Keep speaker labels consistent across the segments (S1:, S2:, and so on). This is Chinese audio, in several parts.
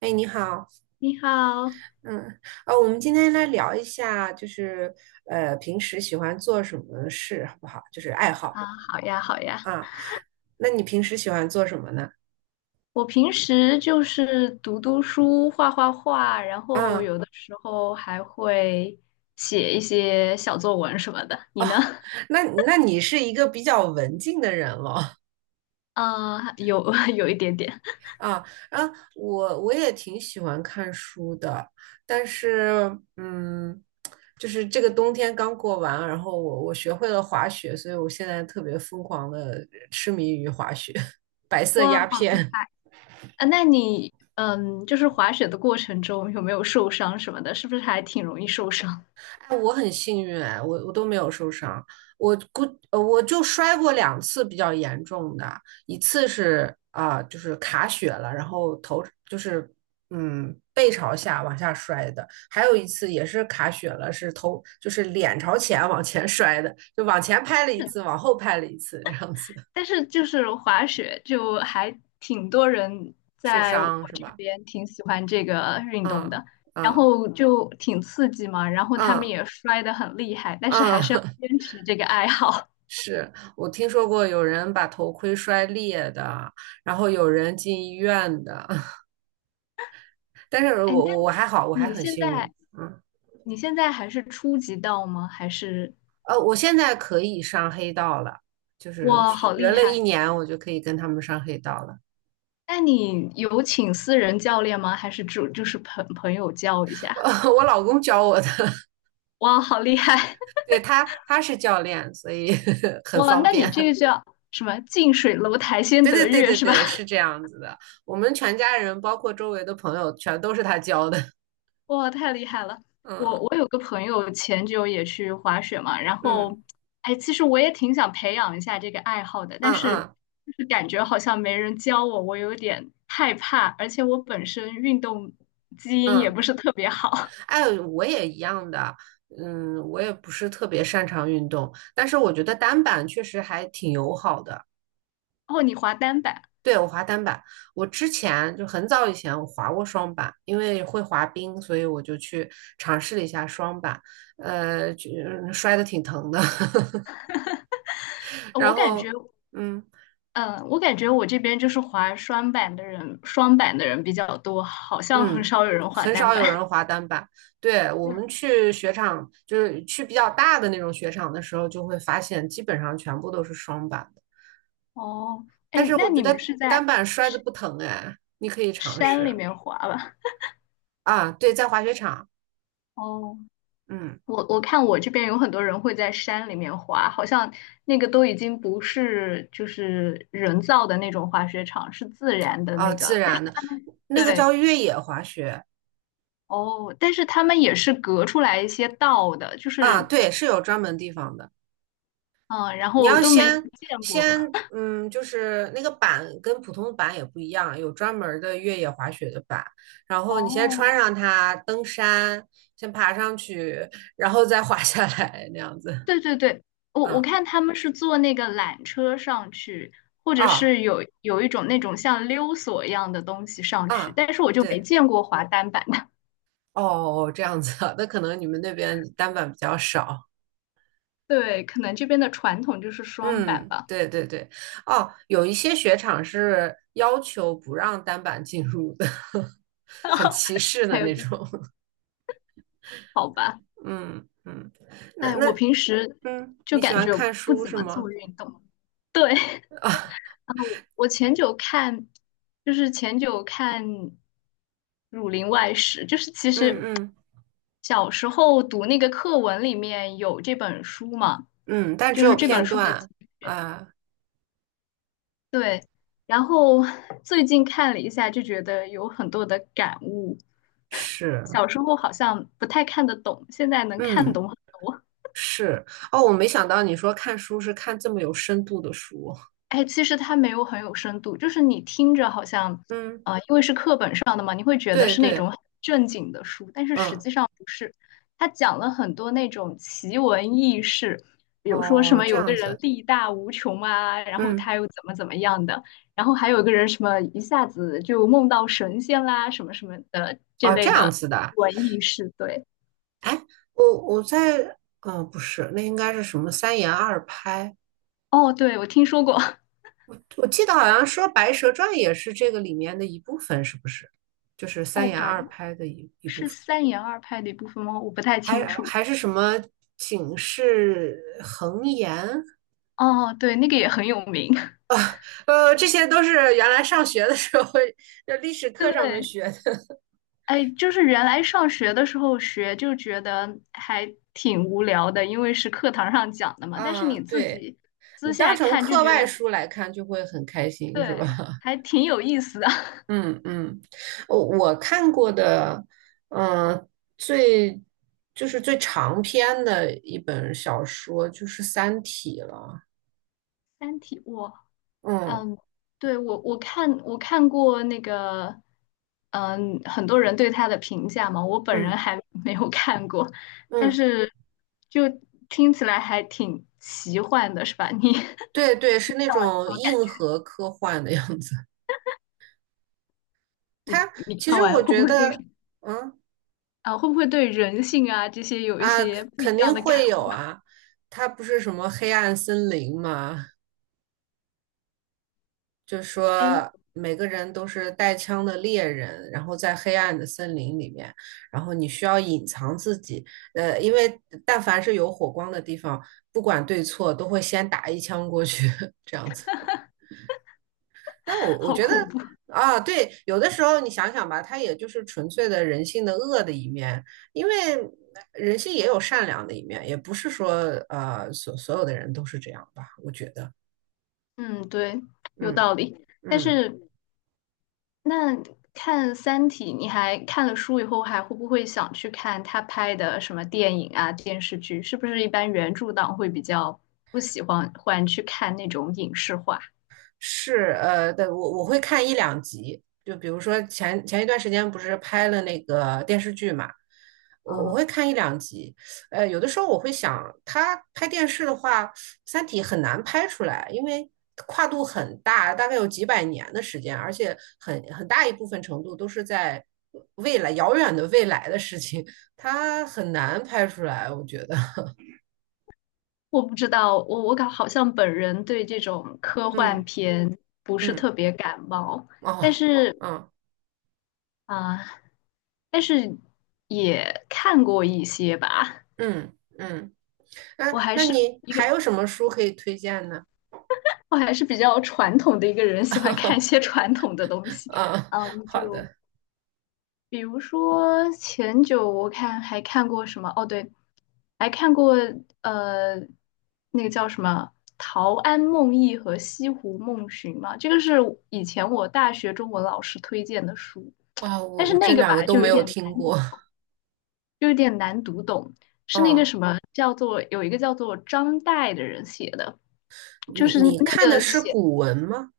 S1: 哎，你好。
S2: 你好
S1: 嗯，我们今天来聊一下，就是平时喜欢做什么事，好不好？就是爱好
S2: 啊，好呀，好呀。
S1: 啊。那你平时喜欢做什么呢？
S2: 我平时就是读读书、画画画，然后
S1: 啊，
S2: 有的时候还会写一些小作文什么的。你
S1: 哦，
S2: 呢？
S1: 那你是一个比较文静的人了。
S2: 啊，有 有一点点。
S1: 啊啊，我也挺喜欢看书的，但是就是这个冬天刚过完，然后我学会了滑雪，所以我现在特别疯狂的痴迷于滑雪。白色
S2: 哇，
S1: 鸦
S2: 好厉
S1: 片。
S2: 害！啊，那你就是滑雪的过程中有没有受伤什么的？是不是还挺容易受伤？
S1: 哎，我很幸运哎，我都没有受伤。我估我就摔过两次比较严重的。一次是就是卡血了，然后头就是背朝下往下摔的。还有一次也是卡血了，是头就是脸朝前往前摔的，就往前拍了一次，
S2: 是。
S1: 往后拍了一次，这样子。
S2: 但是就是滑雪，就还挺多人
S1: 受
S2: 在我
S1: 伤是
S2: 这
S1: 吧？
S2: 边挺喜欢这个运动
S1: 嗯。
S2: 的，然
S1: 嗯
S2: 后就挺刺激嘛，然后他们
S1: 嗯
S2: 也摔得很厉害，但是还是要
S1: 嗯，
S2: 坚持这个爱好。
S1: 是我听说过有人把头盔摔裂的，然后有人进医院的。但 是我
S2: 哎，那
S1: 我我还好，我还
S2: 你
S1: 很
S2: 现
S1: 幸运。
S2: 在
S1: 嗯，
S2: 你现在还是初级道吗？
S1: 我现在可以上黑道了，就是
S2: 哇，好
S1: 学
S2: 厉
S1: 了
S2: 害！
S1: 一年，我就可以跟他们上黑道了。
S2: 那你有请私人教练吗？还是就是朋友教一 下？
S1: 我老公教我的。
S2: 哇，好厉害！
S1: 对，他是教练，所以 很
S2: 哇，
S1: 方
S2: 那你这
S1: 便。
S2: 个叫什么？近水楼台 先
S1: 对对
S2: 得
S1: 对
S2: 月
S1: 对
S2: 是吧？
S1: 对，是这样子的。我们全家人包括周围的朋友全都是他教的。
S2: 哇，太厉害了！我
S1: 嗯。
S2: 我有个朋友前久也去滑雪嘛，然
S1: 嗯
S2: 后，哎，其实我也挺想培养一下这个爱好的，
S1: 嗯
S2: 但是
S1: 嗯
S2: 就是感觉好像没人教我，我有点害怕，而且我本身运动基因也
S1: 嗯。
S2: 不是特别好。
S1: 哎，我也一样的。嗯，我也不是特别擅长运动，但是我觉得单板确实还挺友好的。
S2: 哦，你滑单板，
S1: 对，我滑单板。我之前就很早以前我滑过双板，因为会滑冰，所以我就去尝试了一下双板。摔得挺疼的。
S2: 呃
S1: 然
S2: 我感觉，
S1: 后，嗯
S2: 嗯，我感觉我这边就是滑双板的人比较多，好像很
S1: 嗯。
S2: 少有人滑
S1: 很
S2: 单
S1: 少
S2: 板。
S1: 有人 滑单板。对，我
S2: 对，
S1: 们去雪场，就是去比较大的那种雪场的时候，就会发现基本上全部都是双板。
S2: 哦，
S1: 但
S2: 哎，
S1: 是
S2: 那
S1: 我觉
S2: 你们
S1: 得
S2: 是
S1: 单
S2: 在
S1: 板摔的不疼哎，你可以尝
S2: 山里
S1: 试
S2: 面滑吧？
S1: 啊。对，在滑雪场。
S2: 哦。
S1: 嗯，
S2: 我看我这边有很多人会在山里面滑，好像那个都已经不是就是人造的那种滑雪场，是自然的
S1: 啊，
S2: 那
S1: 自
S2: 个。但是
S1: 然的，那个
S2: 对，
S1: 叫越野滑雪。
S2: 哦，但是他们也是隔出来一些道的，就
S1: 啊，
S2: 是
S1: 对，是有专门地方的。
S2: 嗯，然
S1: 你
S2: 后我
S1: 要
S2: 都没
S1: 先
S2: 见过。
S1: 先，嗯，就是那个板跟普通的板也不一样，有专门儿的越野滑雪的板。然后你先
S2: 哦，
S1: 穿上它登山，先爬上去，然后再滑下来，那样子。
S2: 对对对，我
S1: 嗯，
S2: 看他们是坐那个缆车上去，或者
S1: 啊，
S2: 是有一种那种像溜索一样的东西上去，
S1: 啊，
S2: 但是我就没
S1: 对。
S2: 见过滑单板的。
S1: 哦，这样子啊，那可能你们那边单板比较少。
S2: 对，可能这边的传统就是双板
S1: 嗯，
S2: 吧。
S1: 对对对。哦，有一些雪场是要求不让单板进入的。很歧视
S2: 还
S1: 的
S2: 有
S1: 那
S2: 这种，
S1: 种。
S2: 好吧？
S1: 嗯，嗯，那
S2: 哎，我
S1: 那
S2: 平时
S1: 嗯，
S2: 就
S1: 你喜
S2: 感
S1: 欢
S2: 觉
S1: 看
S2: 不
S1: 书
S2: 怎
S1: 是
S2: 么做
S1: 吗？
S2: 运动。对，然后我前久看，就是前久看《儒林外史》，就是其
S1: 嗯
S2: 实
S1: 嗯
S2: 小时候读那个课文里面有这本书嘛，
S1: 嗯，但只
S2: 就是
S1: 有
S2: 这本
S1: 片
S2: 书的节
S1: 段。
S2: 选。
S1: 啊，
S2: 对，然后 最近看了一下，就觉得有很多的感悟。
S1: 是。
S2: 小时候好像不太看得懂，现在能看
S1: 嗯，
S2: 懂很多。
S1: 是。哦，我没想到你说看书是看这么有深度的书。
S2: 哎，其实它没有很有深度，就是你听着好像，
S1: 嗯，
S2: 因为是课本上的嘛，你会觉得
S1: 对
S2: 是那种
S1: 对。
S2: 很正经的书，但是实
S1: 嗯，
S2: 际上不是。它讲了很多那种奇闻异事，比如说什
S1: 哦，
S2: 么
S1: 这
S2: 有个
S1: 样
S2: 人
S1: 子。
S2: 力大无穷啊，然后
S1: 嗯。
S2: 他又怎么怎么样的，然后还有个人什么一下子就梦到神仙啦，什么什么的这
S1: 哦，这
S2: 类
S1: 样
S2: 的
S1: 子的。
S2: 文艺事。对，
S1: 哎，我在，不是，那应该是什么三言二拍？
S2: 哦，对，我听说过，
S1: 我记得好像说《白蛇传》也是这个里面的一部分，是不是？就是三
S2: 哦，
S1: 言二拍的一部
S2: 是
S1: 分。
S2: 三言二拍的一部分吗？我不太清
S1: 还
S2: 楚。
S1: 还是什么警示横言？
S2: 哦，对，那个也很有名。
S1: 这些都是原来上学的时候，就历史课上面
S2: 对，
S1: 学的。
S2: 哎，就是原来上学的时候学就觉得还挺无聊的，因为是课堂上讲的 嘛。但是
S1: 啊，
S2: 你自
S1: 对，
S2: 己
S1: 你
S2: 私
S1: 当
S2: 下
S1: 成
S2: 看就
S1: 课
S2: 觉
S1: 外
S2: 得，
S1: 书来看就会很开心，是吧？
S2: 对，还挺有意思的。
S1: 嗯，嗯，我看过的，嗯、最就是最长篇的一本小说就是《三体》了。
S2: 《三体》，
S1: 嗯
S2: 嗯，对，我看过那个，很多人对他的评价嘛，我本人
S1: 嗯
S2: 还 没有看过，但
S1: 嗯，
S2: 是就听起来还挺奇幻的，是吧？你
S1: 对 对，是那种硬
S2: 好，
S1: 核科幻的样子。
S2: 你
S1: 它
S2: 你
S1: 其
S2: 看
S1: 实我
S2: 完
S1: 觉得，嗯
S2: 会不会对人性啊这些有一
S1: 啊，
S2: 些不一
S1: 肯
S2: 样
S1: 定
S2: 的感
S1: 会有
S2: 悟？
S1: 啊。它不是什么黑暗森林吗？就
S2: 哎
S1: 说每个人都是带枪的猎人，然后在黑暗的森林里面，然后你需要隐藏自己。因为但凡是有火光的地方，不管对错，都会先打一枪过去。这样子。但我 我
S2: 好
S1: 觉得
S2: 恐怖。
S1: 啊，对，有的时候你想想吧，它也就是纯粹的人性的恶的一面。因为人性也有善良的一面，也不是说所有的人都是这样吧，我觉得。
S2: 嗯，对，有
S1: 嗯。
S2: 道理。但
S1: 嗯。
S2: 是那看《三体》，你还看了书以后，还会不会想去看他拍的什么电影啊、电视剧？是不是一般原著党会比较不喜欢去看那种影视化？
S1: 是，对，我会看一两集，就比如说前一段时间不是拍了那个电视剧嘛，我
S2: 啊？
S1: 会看一两集。有的时候我会想，他拍电视的话，《三体》很难拍出来，因为跨度很大，大概有几百年的时间，而且很大一部分程度都是在未来遥远的未来的事情，它很难拍出来，我觉得。
S2: 我不知道，我好像本人对这种科幻
S1: 嗯，
S2: 片不是
S1: 嗯，
S2: 特别感冒。但
S1: 哦，
S2: 是
S1: 嗯
S2: 啊，但是也看过一些吧。
S1: 嗯嗯。啊，
S2: 我还
S1: 那
S2: 是
S1: 你
S2: 一个，
S1: 还有什么书可以推荐呢？
S2: 我还是比较传统的一个人，喜欢看一些 传统的东西。
S1: 啊，好
S2: 就
S1: 的。
S2: 比如说前久我看还看过什么？哦，对，还看过呃，那个叫什么《陶庵梦忆》和《西湖梦寻》嘛。这个是以前我大学中文老师推荐的书，
S1: 啊，我
S2: 但是
S1: 我这
S2: 那个
S1: 两
S2: 吧
S1: 个都
S2: 就有
S1: 没有
S2: 点
S1: 听
S2: 难。
S1: 过。
S2: 就有点难读懂，是那个
S1: 哦，
S2: 什么叫做有一个叫做张岱的人写的，就
S1: 你
S2: 是
S1: 你
S2: 那
S1: 看的
S2: 个
S1: 是
S2: 写，
S1: 古文吗？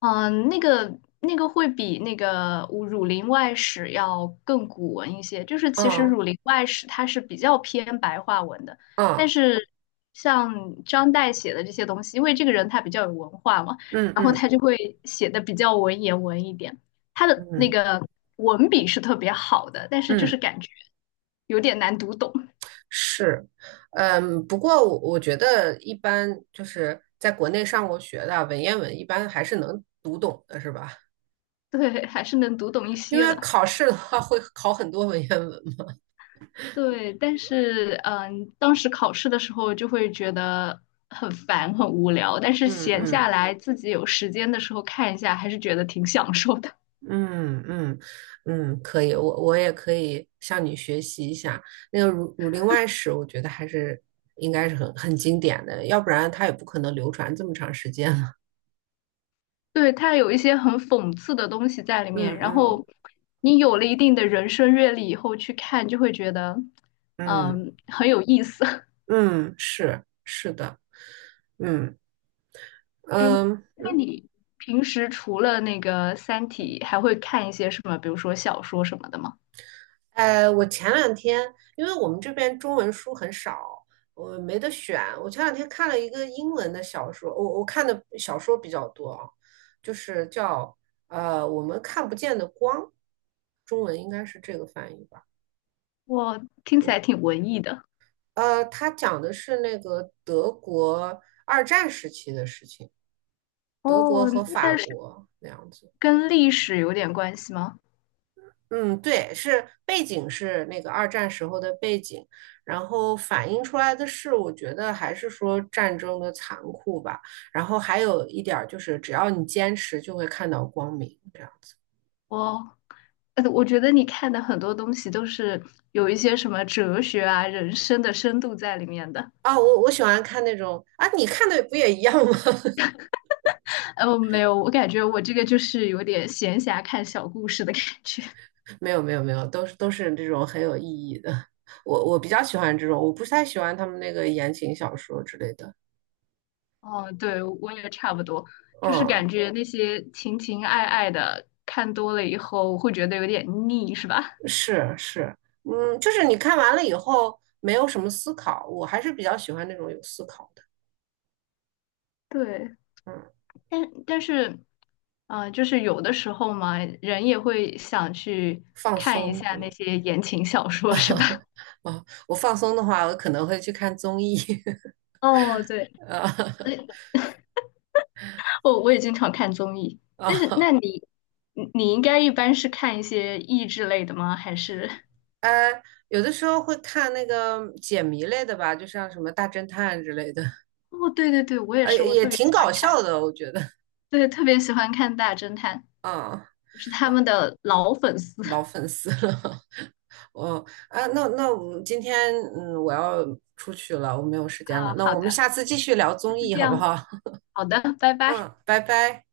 S2: 那个会比那个《儒林外史》要更古文一些。就是其实
S1: 啊，
S2: 《儒林外史》它是比较偏白话文的，但
S1: 啊，
S2: 是像张岱写的这些东西，因为这个人他比较有文化嘛，
S1: 嗯
S2: 然后
S1: 嗯
S2: 他就会写的比较文言文一点。他的那
S1: 嗯
S2: 个文笔是特别好的，但是就是
S1: 嗯，
S2: 感觉有点难读懂。
S1: 是。嗯，不过我觉得一般就是在国内上过学的文言文，一般还是能读懂的，是吧？
S2: 对，还是能读懂一
S1: 因
S2: 些
S1: 为
S2: 的。
S1: 考试的话会考很多文言文嘛。
S2: 对，但是当时考试的时候就会觉得很烦、很无聊，但是
S1: 嗯
S2: 闲下
S1: 嗯。
S2: 来自己有时间的时候看一下，还是觉得挺享受的。
S1: 嗯嗯。嗯，可以，我也可以向你学习一下那个《儒林外史》，我觉得还是应该是很经典的，要不然它也不可能流传这么长时间了。
S2: 对，它有一些很讽刺的东西在里面，
S1: 嗯，
S2: 然
S1: 嗯
S2: 后你有了一定的人生阅历以后去看，就会觉得
S1: 嗯
S2: 很有意思。
S1: 嗯，是是的，嗯
S2: 哎，
S1: 嗯
S2: 那
S1: 嗯。
S2: 你平时除了那个《三体》，还会看一些什么，比如说小说什么的吗？
S1: 我前两天因为我们这边中文书很少，我没得选。我前两天看了一个英文的小说，我看的小说比较多啊，就是叫我们看不见的光，中文应该是这个翻译吧。
S2: 我听起来
S1: 我
S2: 挺文艺的。
S1: 它讲的是那个德国二战时期的事情，德国
S2: 哦，
S1: 和法
S2: 那
S1: 国那样子。
S2: 跟历史有点关系吗？
S1: 嗯，对，是背景是那个二战时候的背景，然后反映出来的是，我觉得还是说战争的残酷吧。然后还有一点儿就是，只要你坚持，就会看到光明。这样
S2: 哦，我觉得你看的很多东西都是有一些什么哲学啊、人生的深度在里面的。
S1: 啊，我我喜欢看那种啊，你看的不也一样吗？
S2: 没有，我感觉我这个就是有点闲暇看小故事的感觉。
S1: 没有没有没有，都是这种很有意义的。我比较喜欢这种，我不太喜欢他们那个言情小说之类的。
S2: 哦，对，我也差不多，就是
S1: 嗯。
S2: 感觉那些情情爱爱的看多了以后会觉得有点腻，是吧？
S1: 是是，嗯，就是你看完了以后没有什么思考，我还是比较喜欢那种有思考的。
S2: 对。
S1: 嗯，
S2: 但是，啊，就是有的时候嘛，人也会想去
S1: 放
S2: 看一
S1: 松
S2: 下
S1: 是
S2: 那
S1: 吗？
S2: 些言情小说，是吧？
S1: 我放松的话，我可能会去看综艺。
S2: 哦，对，
S1: 啊。
S2: 我也经常看综艺，但是
S1: 啊，
S2: 那你应该一般是看一些益智类的吗？还是？
S1: 呃，有的时候会看那个解谜类的吧，就像什么大侦探之类的。
S2: 哦，对对对，我也是，我
S1: 也
S2: 特别
S1: 挺
S2: 喜欢
S1: 搞
S2: 看，
S1: 笑的，我觉得。
S2: 对，特别喜欢看大侦探，
S1: 啊
S2: 我是他
S1: 啊，
S2: 们的老粉丝
S1: 老 粉丝了。我啊，那我们今天我要出去了，我没有时间了，
S2: 啊。
S1: 那
S2: 好
S1: 我们
S2: 的，
S1: 下次继续聊综
S2: 就
S1: 艺
S2: 这
S1: 好不
S2: 样，
S1: 好？
S2: 好的，拜拜。
S1: 嗯，拜拜。